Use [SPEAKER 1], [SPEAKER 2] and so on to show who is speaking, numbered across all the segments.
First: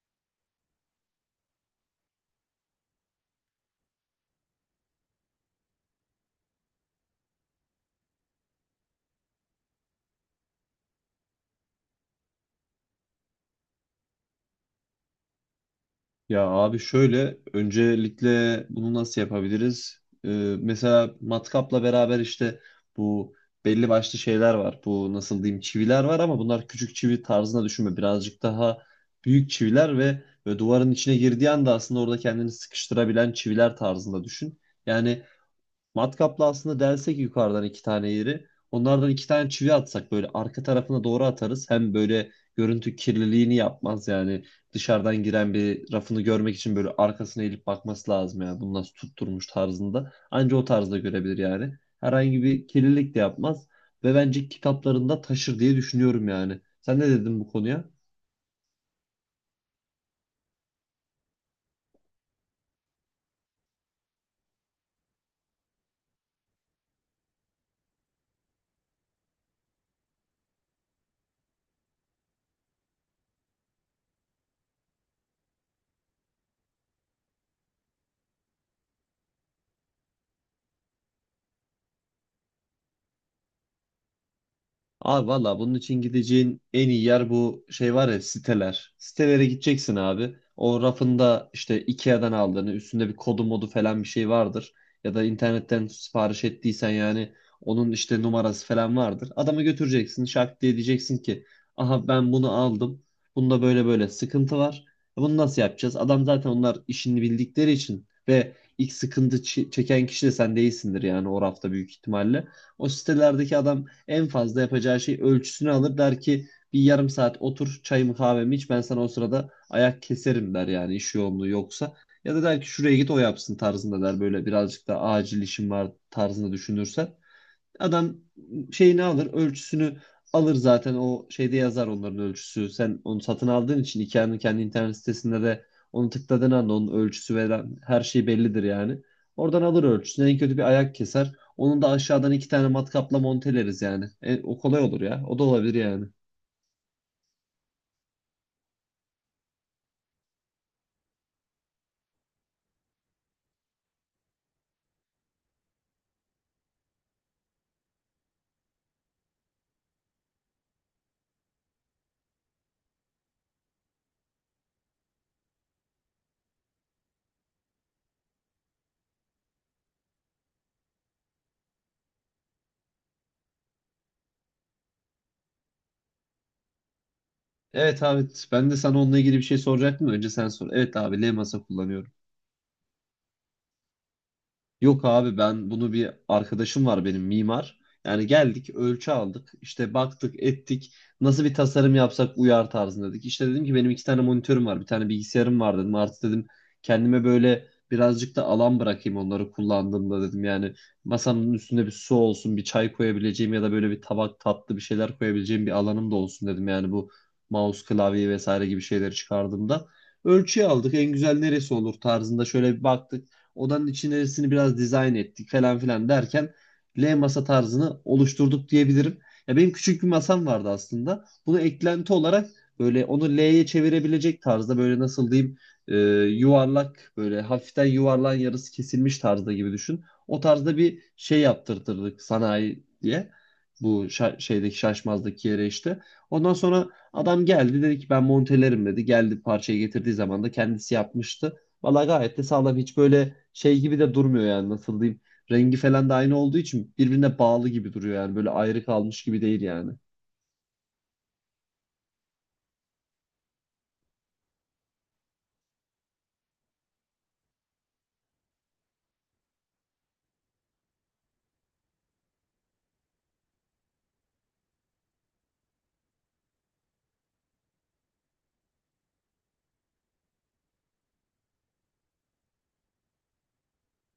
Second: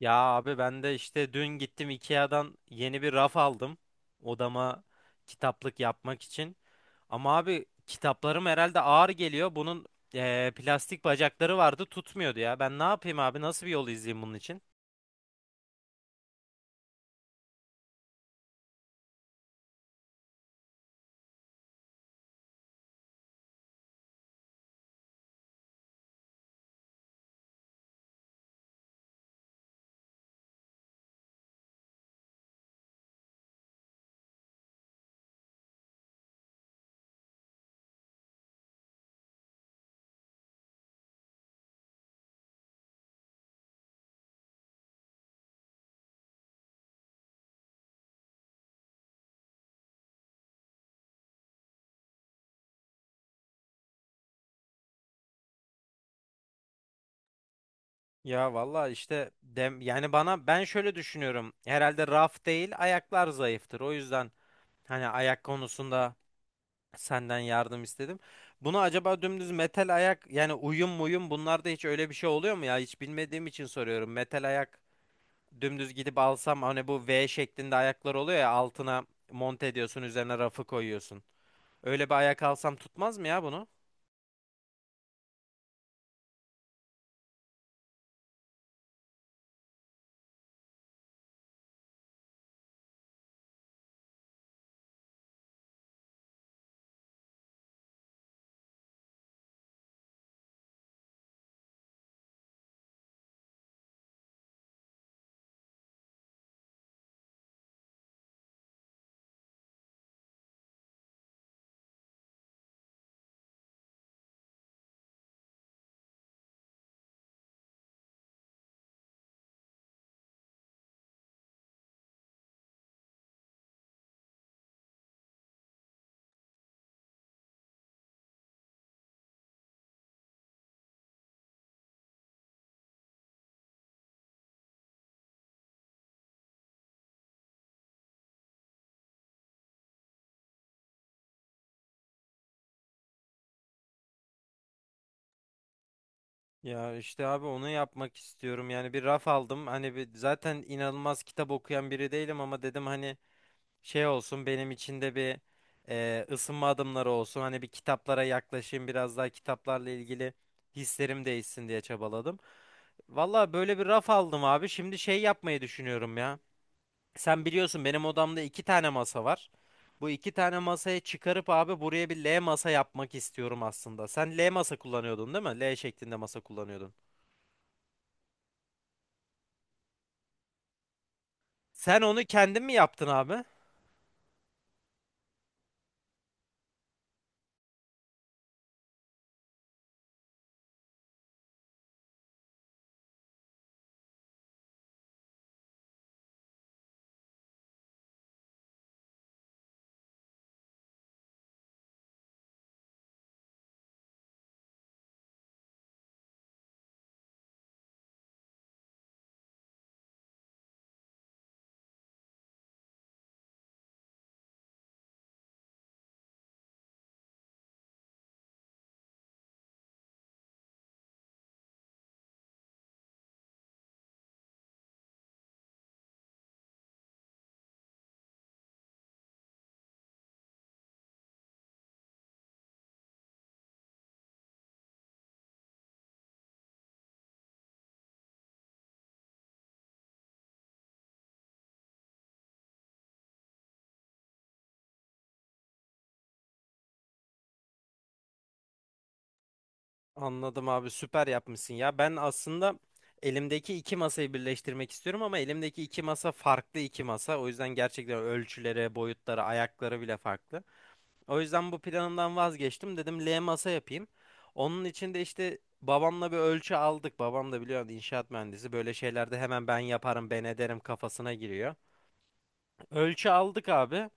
[SPEAKER 1] Ya abi ben de işte dün gittim IKEA'dan yeni bir raf aldım odama kitaplık yapmak için. Ama abi kitaplarım herhalde ağır geliyor. Bunun plastik bacakları vardı tutmuyordu ya. Ben ne yapayım abi, nasıl bir yol izleyeyim bunun için?
[SPEAKER 2] Ya abi şöyle öncelikle bunu nasıl yapabiliriz? Mesela matkapla beraber işte bu belli başlı şeyler var. Bu nasıl diyeyim çiviler var ama bunlar küçük çivi tarzına düşünme. Birazcık daha büyük çiviler ve duvarın içine girdiği anda aslında orada kendini sıkıştırabilen çiviler tarzında düşün. Yani matkapla aslında delsek yukarıdan iki tane yeri. Onlardan iki tane çivi atsak böyle arka tarafına doğru atarız. Hem böyle görüntü kirliliğini yapmaz yani. Dışarıdan giren bir rafını görmek için böyle arkasına eğilip bakması lazım ya, bunu nasıl tutturmuş tarzında. Anca o tarzda görebilir yani. Herhangi bir kirlilik de yapmaz. Ve bence kitaplarında taşır diye düşünüyorum yani. Sen ne dedin bu konuya?
[SPEAKER 1] Ya valla işte dem yani bana ben şöyle düşünüyorum. Herhalde raf değil, ayaklar zayıftır. O yüzden hani ayak konusunda senden yardım istedim. Bunu acaba dümdüz metal ayak, yani uyum muyum, bunlarda hiç öyle bir şey oluyor mu ya? Hiç bilmediğim için soruyorum. Metal ayak dümdüz gidip alsam, hani bu V şeklinde ayaklar oluyor ya altına monte ediyorsun, üzerine rafı koyuyorsun. Öyle bir ayak alsam tutmaz mı ya bunu?
[SPEAKER 2] Abi valla bunun için gideceğin en iyi yer bu şey var ya siteler. Sitelere gideceksin abi. O rafında işte Ikea'dan aldığını üstünde bir kodu modu falan bir şey vardır. Ya da internetten sipariş ettiysen yani onun işte numarası falan vardır. Adamı götüreceksin şak diye diyeceksin ki aha ben bunu aldım. Bunda böyle böyle sıkıntı var. Bunu nasıl yapacağız? Adam zaten onlar işini bildikleri için ve ilk sıkıntı çeken kişi de sen değilsindir yani o rafta büyük ihtimalle. O sitelerdeki adam en fazla yapacağı şey ölçüsünü alır der ki bir yarım saat otur çayımı kahvemi iç ben sana o sırada ayak keserim der yani iş yoğunluğu yoksa. Ya da der ki şuraya git o yapsın tarzında der böyle birazcık da acil işim var tarzında düşünürsen. Adam şeyini alır, ölçüsünü alır zaten o şeyde yazar onların ölçüsü. Sen onu satın aldığın için IKEA'nın kendi internet sitesinde de onu tıkladığın anda onun ölçüsü ve her şey bellidir yani. Oradan alır ölçüsünü. En kötü bir ayak keser. Onun da aşağıdan iki tane matkapla monteleriz yani. O kolay olur ya. O da olabilir yani.
[SPEAKER 1] Ya işte abi onu yapmak istiyorum. Yani bir raf aldım. Hani bir, zaten inanılmaz kitap okuyan biri değilim ama dedim hani şey olsun benim içinde bir ısınma adımları olsun. Hani bir kitaplara yaklaşayım, biraz daha kitaplarla ilgili hislerim değişsin diye çabaladım. Valla böyle bir raf aldım abi. Şimdi şey yapmayı düşünüyorum ya. Sen biliyorsun benim odamda iki tane masa var. Bu iki tane masayı çıkarıp abi buraya bir L masa yapmak istiyorum aslında. Sen L masa kullanıyordun değil mi? L şeklinde masa kullanıyordun.
[SPEAKER 2] Evet abi ben de sana onunla ilgili bir şey soracaktım. Da önce sen sor. Evet abi L masa
[SPEAKER 1] Sen
[SPEAKER 2] kullanıyorum.
[SPEAKER 1] onu kendin mi yaptın abi?
[SPEAKER 2] Yok abi ben bunu bir arkadaşım var benim mimar. Yani geldik ölçü aldık işte baktık ettik nasıl bir tasarım yapsak uyar tarzında dedik. İşte dedim ki benim iki tane monitörüm var bir tane bilgisayarım var dedim. Artık dedim kendime böyle birazcık da alan bırakayım onları kullandığımda dedim. Yani masamın üstünde bir su olsun bir çay koyabileceğim ya da böyle bir tabak tatlı bir şeyler koyabileceğim bir alanım da olsun dedim. Yani bu mouse klavye vesaire gibi şeyleri çıkardığımda. Ölçüyü aldık en güzel neresi olur tarzında şöyle bir baktık. Odanın içerisini biraz dizayn ettik falan filan derken L masa tarzını oluşturduk diyebilirim. Ya benim küçük bir masam vardı aslında. Bunu eklenti olarak böyle onu L'ye çevirebilecek tarzda böyle nasıl diyeyim e, yuvarlak böyle hafiften yuvarlan yarısı kesilmiş tarzda gibi düşün. O tarzda bir şey yaptırtırdık sanayi diye. Bu şeydeki şaşmazdaki yere işte. Ondan sonra adam geldi dedi ki ben montelerim dedi. Geldi parçayı getirdiği zaman da kendisi yapmıştı. Valla gayet de sağlam. Hiç böyle şey gibi de durmuyor yani nasıl diyeyim. Rengi falan da aynı olduğu için birbirine bağlı gibi duruyor yani. Böyle ayrı kalmış gibi değil yani.
[SPEAKER 1] Anladım abi, süper yapmışsın ya. Ben aslında elimdeki iki masayı birleştirmek istiyorum ama elimdeki iki masa farklı iki masa. O yüzden gerçekten ölçüleri, boyutları, ayakları bile farklı. O yüzden bu planımdan vazgeçtim. Dedim L masa yapayım. Onun için de işte babamla bir ölçü aldık. Babam da biliyorsun inşaat mühendisi. Böyle şeylerde hemen ben yaparım, ben ederim kafasına giriyor. Ölçü aldık abi.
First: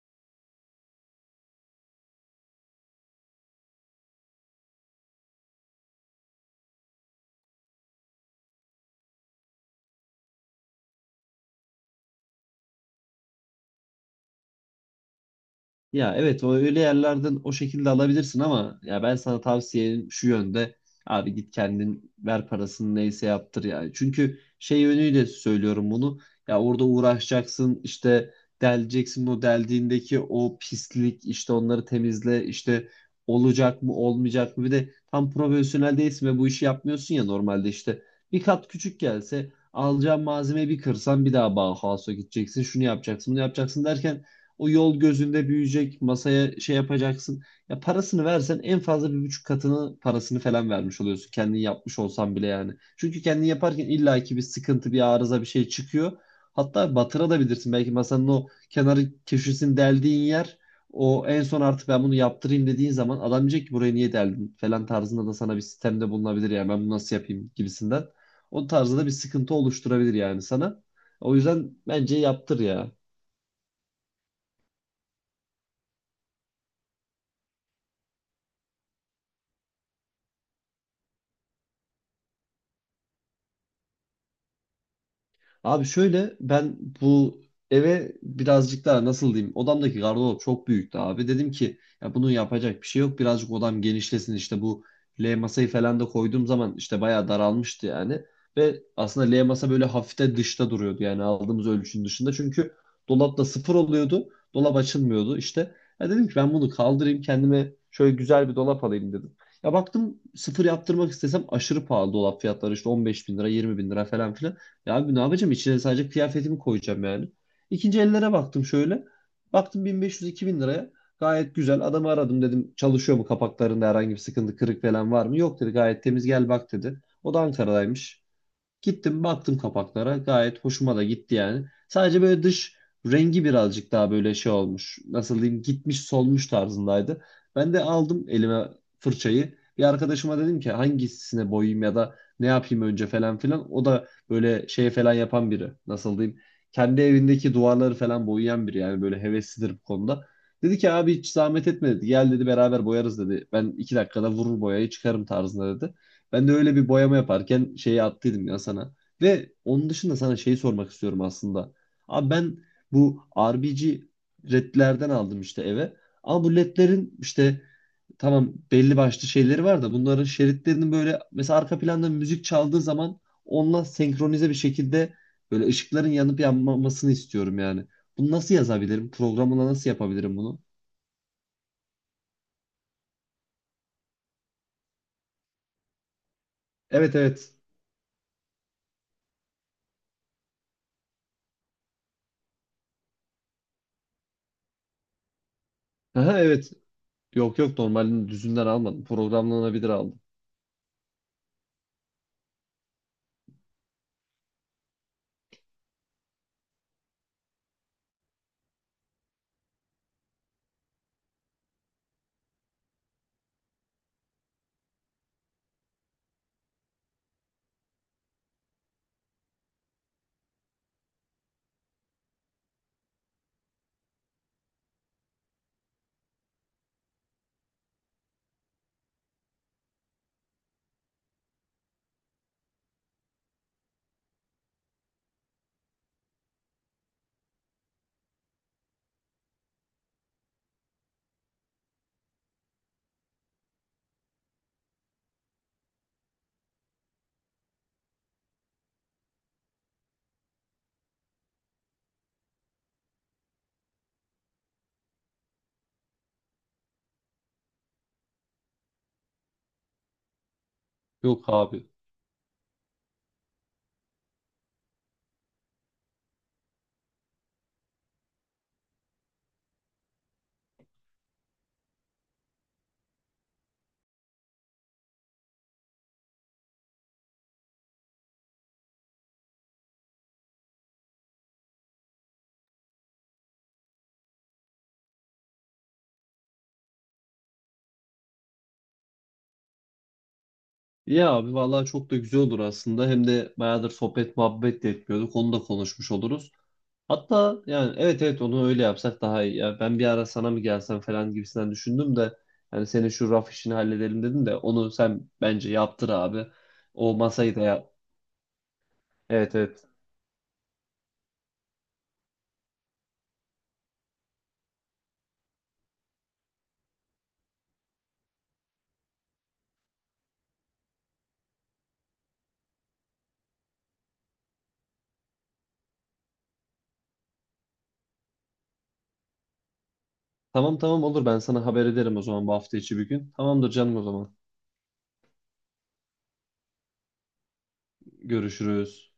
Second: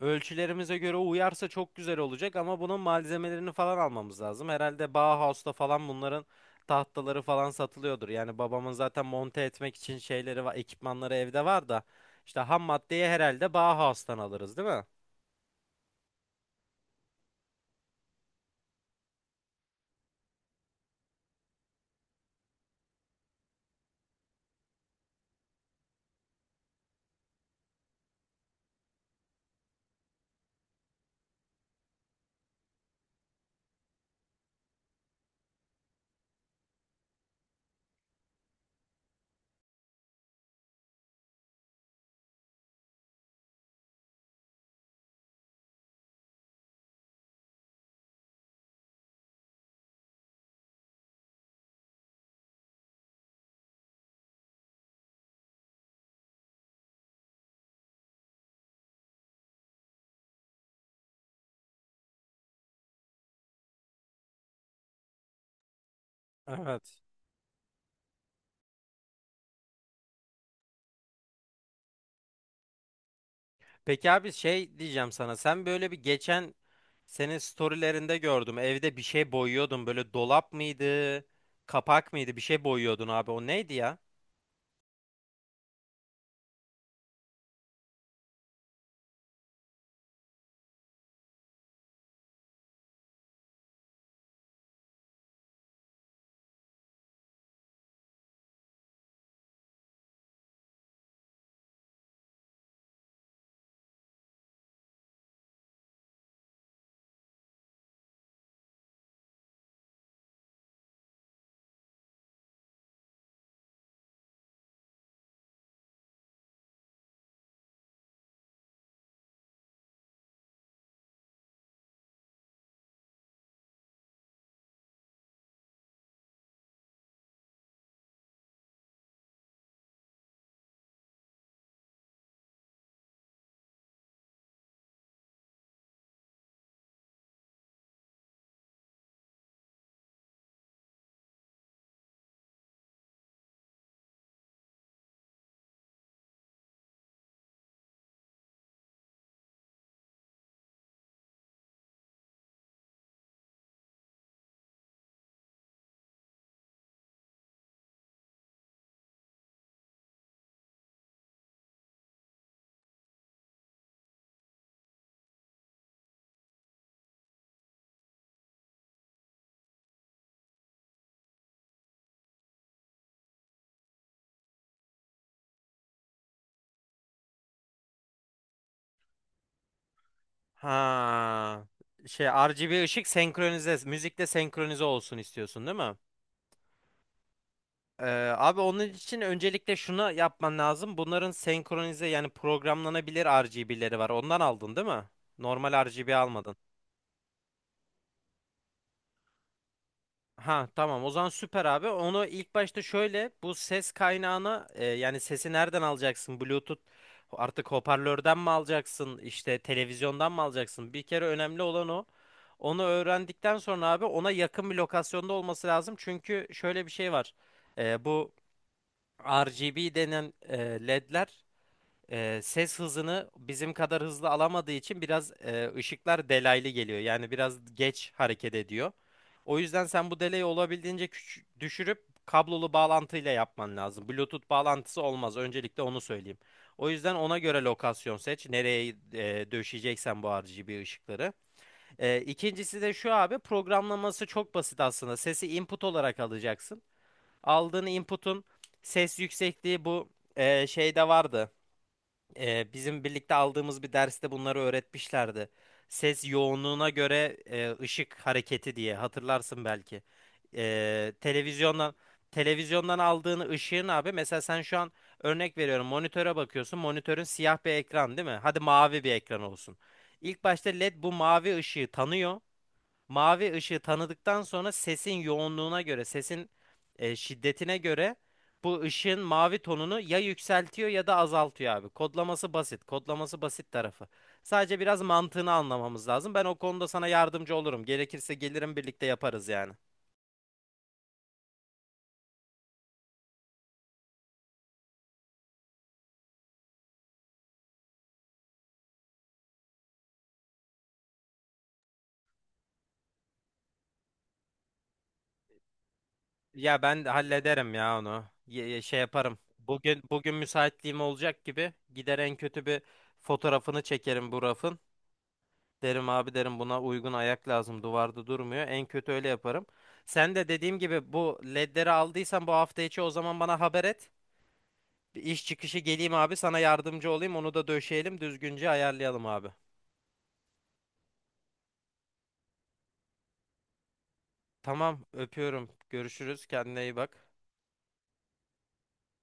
[SPEAKER 1] Ölçülerimize göre uyarsa çok güzel olacak ama bunun malzemelerini falan almamız lazım. Herhalde Bauhaus'ta falan bunların tahtaları falan satılıyordur. Yani babamın zaten monte etmek için şeyleri var, ekipmanları evde var da işte ham maddeyi herhalde Bauhaus'tan alırız, değil mi?
[SPEAKER 2] Ya evet o öyle yerlerden o şekilde alabilirsin ama ya ben sana tavsiyem şu yönde abi git kendin ver parasını neyse yaptır yani. Çünkü şey yönüyle söylüyorum bunu. Ya orada uğraşacaksın işte deleceksin o deldiğindeki o pislik işte onları temizle işte olacak mı olmayacak mı bir de tam profesyonel değilsin ve bu işi yapmıyorsun ya normalde işte bir kat küçük gelse alacağın malzemeyi bir kırsan bir daha Bauhaus'a gideceksin şunu yapacaksın bunu yapacaksın derken o yol gözünde büyüyecek, masaya şey yapacaksın. Ya parasını versen en fazla bir buçuk katını parasını falan vermiş oluyorsun. Kendin yapmış olsan bile yani. Çünkü kendin yaparken illaki bir sıkıntı, bir arıza, bir şey çıkıyor. Hatta batırabilirsin. Belki masanın o kenarı köşesini deldiğin yer o en son artık ben bunu yaptırayım dediğin zaman adam diyecek ki buraya niye deldin falan tarzında da sana bir sistemde bulunabilir yani ben bunu
[SPEAKER 1] Evet.
[SPEAKER 2] nasıl yapayım gibisinden. O tarzda da bir sıkıntı oluşturabilir yani sana. O yüzden bence yaptır ya.
[SPEAKER 1] Peki abi şey diyeceğim sana. Sen böyle bir geçen senin storylerinde gördüm. Evde bir şey boyuyordun. Böyle dolap mıydı? Kapak mıydı? Bir şey boyuyordun abi. O neydi ya?
[SPEAKER 2] Abi şöyle ben bu eve birazcık daha nasıl diyeyim odamdaki gardırop çok büyüktü abi. Dedim ki ya bunu yapacak bir şey yok birazcık odam genişlesin işte bu L masayı falan da koyduğum zaman işte bayağı daralmıştı yani. Ve aslında L masa böyle hafif de dışta duruyordu yani aldığımız ölçünün dışında. Çünkü dolapta sıfır oluyordu dolap açılmıyordu işte. Ya dedim ki ben bunu kaldırayım kendime şöyle güzel bir dolap alayım dedim. Ya baktım sıfır yaptırmak istesem aşırı pahalı dolap fiyatları işte 15 bin lira 20 bin lira falan filan. Ya abi ne yapacağım? İçine sadece kıyafetimi koyacağım yani. İkinci ellere baktım şöyle. Baktım 1500-2000 liraya. Gayet güzel. Adamı aradım dedim çalışıyor mu kapaklarında herhangi bir sıkıntı kırık falan var mı? Yok dedi gayet temiz gel bak dedi. O da Ankara'daymış. Gittim baktım kapaklara gayet hoşuma da gitti yani. Sadece böyle dış rengi birazcık daha böyle şey olmuş. Nasıl diyeyim gitmiş solmuş tarzındaydı. Ben de aldım elime fırçayı. Bir arkadaşıma dedim ki hangisine boyayayım ya da ne yapayım önce falan filan. O da böyle şey falan yapan biri. Nasıl diyeyim kendi evindeki duvarları falan boyayan biri yani böyle heveslidir bu konuda. Dedi ki abi hiç zahmet etme dedi. Gel dedi beraber boyarız dedi. Ben iki dakikada vurur boyayı çıkarım tarzında dedi. Ben de öyle bir boyama yaparken şeyi attıydım ya sana. Ve onun dışında sana şeyi sormak istiyorum aslında. Abi ben bu RBG ledlerden aldım işte eve. Ama bu ledlerin işte tamam belli başlı şeyleri var da bunların şeritlerinin böyle mesela arka planda müzik çaldığı zaman onunla senkronize bir şekilde böyle ışıkların yanıp yanmamasını istiyorum yani. Bunu nasıl yazabilirim? Programla nasıl yapabilirim bunu?
[SPEAKER 1] Ha. Şey, RGB ışık senkronize, müzikle senkronize olsun istiyorsun değil mi?
[SPEAKER 2] Evet evet.
[SPEAKER 1] Ee, Abi onun için öncelikle şunu yapman lazım. Bunların senkronize, yani programlanabilir RGB'leri var. Ondan aldın değil mi? Normal RGB
[SPEAKER 2] Aha,
[SPEAKER 1] almadın.
[SPEAKER 2] evet. Yok yok normalini düzünden almadım. Programlanabilir aldım.
[SPEAKER 1] Ha tamam, o zaman süper abi. Onu ilk başta şöyle, bu ses kaynağını yani sesi nereden alacaksın? Bluetooth artık, hoparlörden mi alacaksın? İşte televizyondan mı alacaksın? Bir kere önemli olan o. Onu öğrendikten sonra abi ona yakın bir lokasyonda olması lazım. Çünkü şöyle bir şey var. Bu RGB denen LED'ler ses hızını bizim kadar hızlı alamadığı için biraz ışıklar delaylı geliyor. Yani biraz geç hareket ediyor. O yüzden sen bu delayı olabildiğince düşürüp kablolu bağlantıyla yapman lazım. Bluetooth bağlantısı olmaz. Öncelikle onu söyleyeyim. O yüzden ona göre lokasyon seç. Nereye döşeyeceksen bu RGB ışıkları. İkincisi de şu abi, programlaması çok basit aslında. Sesi input olarak alacaksın. Aldığın input'un ses yüksekliği bu şeyde vardı, bizim birlikte aldığımız bir derste bunları öğretmişlerdi. Ses yoğunluğuna göre ışık hareketi diye hatırlarsın belki. E,
[SPEAKER 2] Yok abi.
[SPEAKER 1] televizyondan televizyondan aldığın ışığın abi, mesela sen şu an örnek veriyorum monitöre bakıyorsun. Monitörün siyah bir ekran değil mi? Hadi mavi bir ekran olsun. İlk başta LED bu mavi ışığı tanıyor. Mavi ışığı tanıdıktan sonra sesin yoğunluğuna göre, sesin şiddetine göre bu ışığın mavi tonunu ya yükseltiyor ya da azaltıyor abi. Kodlaması basit. Kodlaması basit tarafı. Sadece biraz mantığını anlamamız lazım. Ben o konuda sana yardımcı olurum. Gerekirse gelirim, birlikte yaparız yani.
[SPEAKER 2] Ya abi vallahi çok da güzel olur aslında. Hem de bayağıdır sohbet muhabbet de etmiyorduk. Onu da konuşmuş oluruz. Hatta yani evet evet onu öyle yapsak daha iyi. Ya ben bir ara sana mı gelsem falan gibisinden düşündüm de yani senin şu raf işini halledelim dedim de onu sen bence yaptır abi.
[SPEAKER 1] Ya ben de
[SPEAKER 2] O masayı da
[SPEAKER 1] hallederim
[SPEAKER 2] yap.
[SPEAKER 1] ya onu. Şey yaparım.
[SPEAKER 2] Evet evet.
[SPEAKER 1] Bugün müsaitliğim olacak gibi gider, en kötü bir fotoğrafını çekerim bu rafın. Derim abi, derim buna uygun ayak lazım. Duvarda durmuyor. En kötü öyle yaparım. Sen de dediğim gibi bu ledleri aldıysan bu hafta içi o zaman bana haber et. Bir iş çıkışı geleyim abi, sana yardımcı olayım. Onu da döşeyelim, düzgünce ayarlayalım abi.
[SPEAKER 2] Tamam tamam olur ben sana haber ederim o zaman bu hafta içi bir gün. Tamamdır canım o zaman.
[SPEAKER 1] Tamam, öpüyorum. Görüşürüz. Kendine iyi bak.
[SPEAKER 2] Görüşürüz.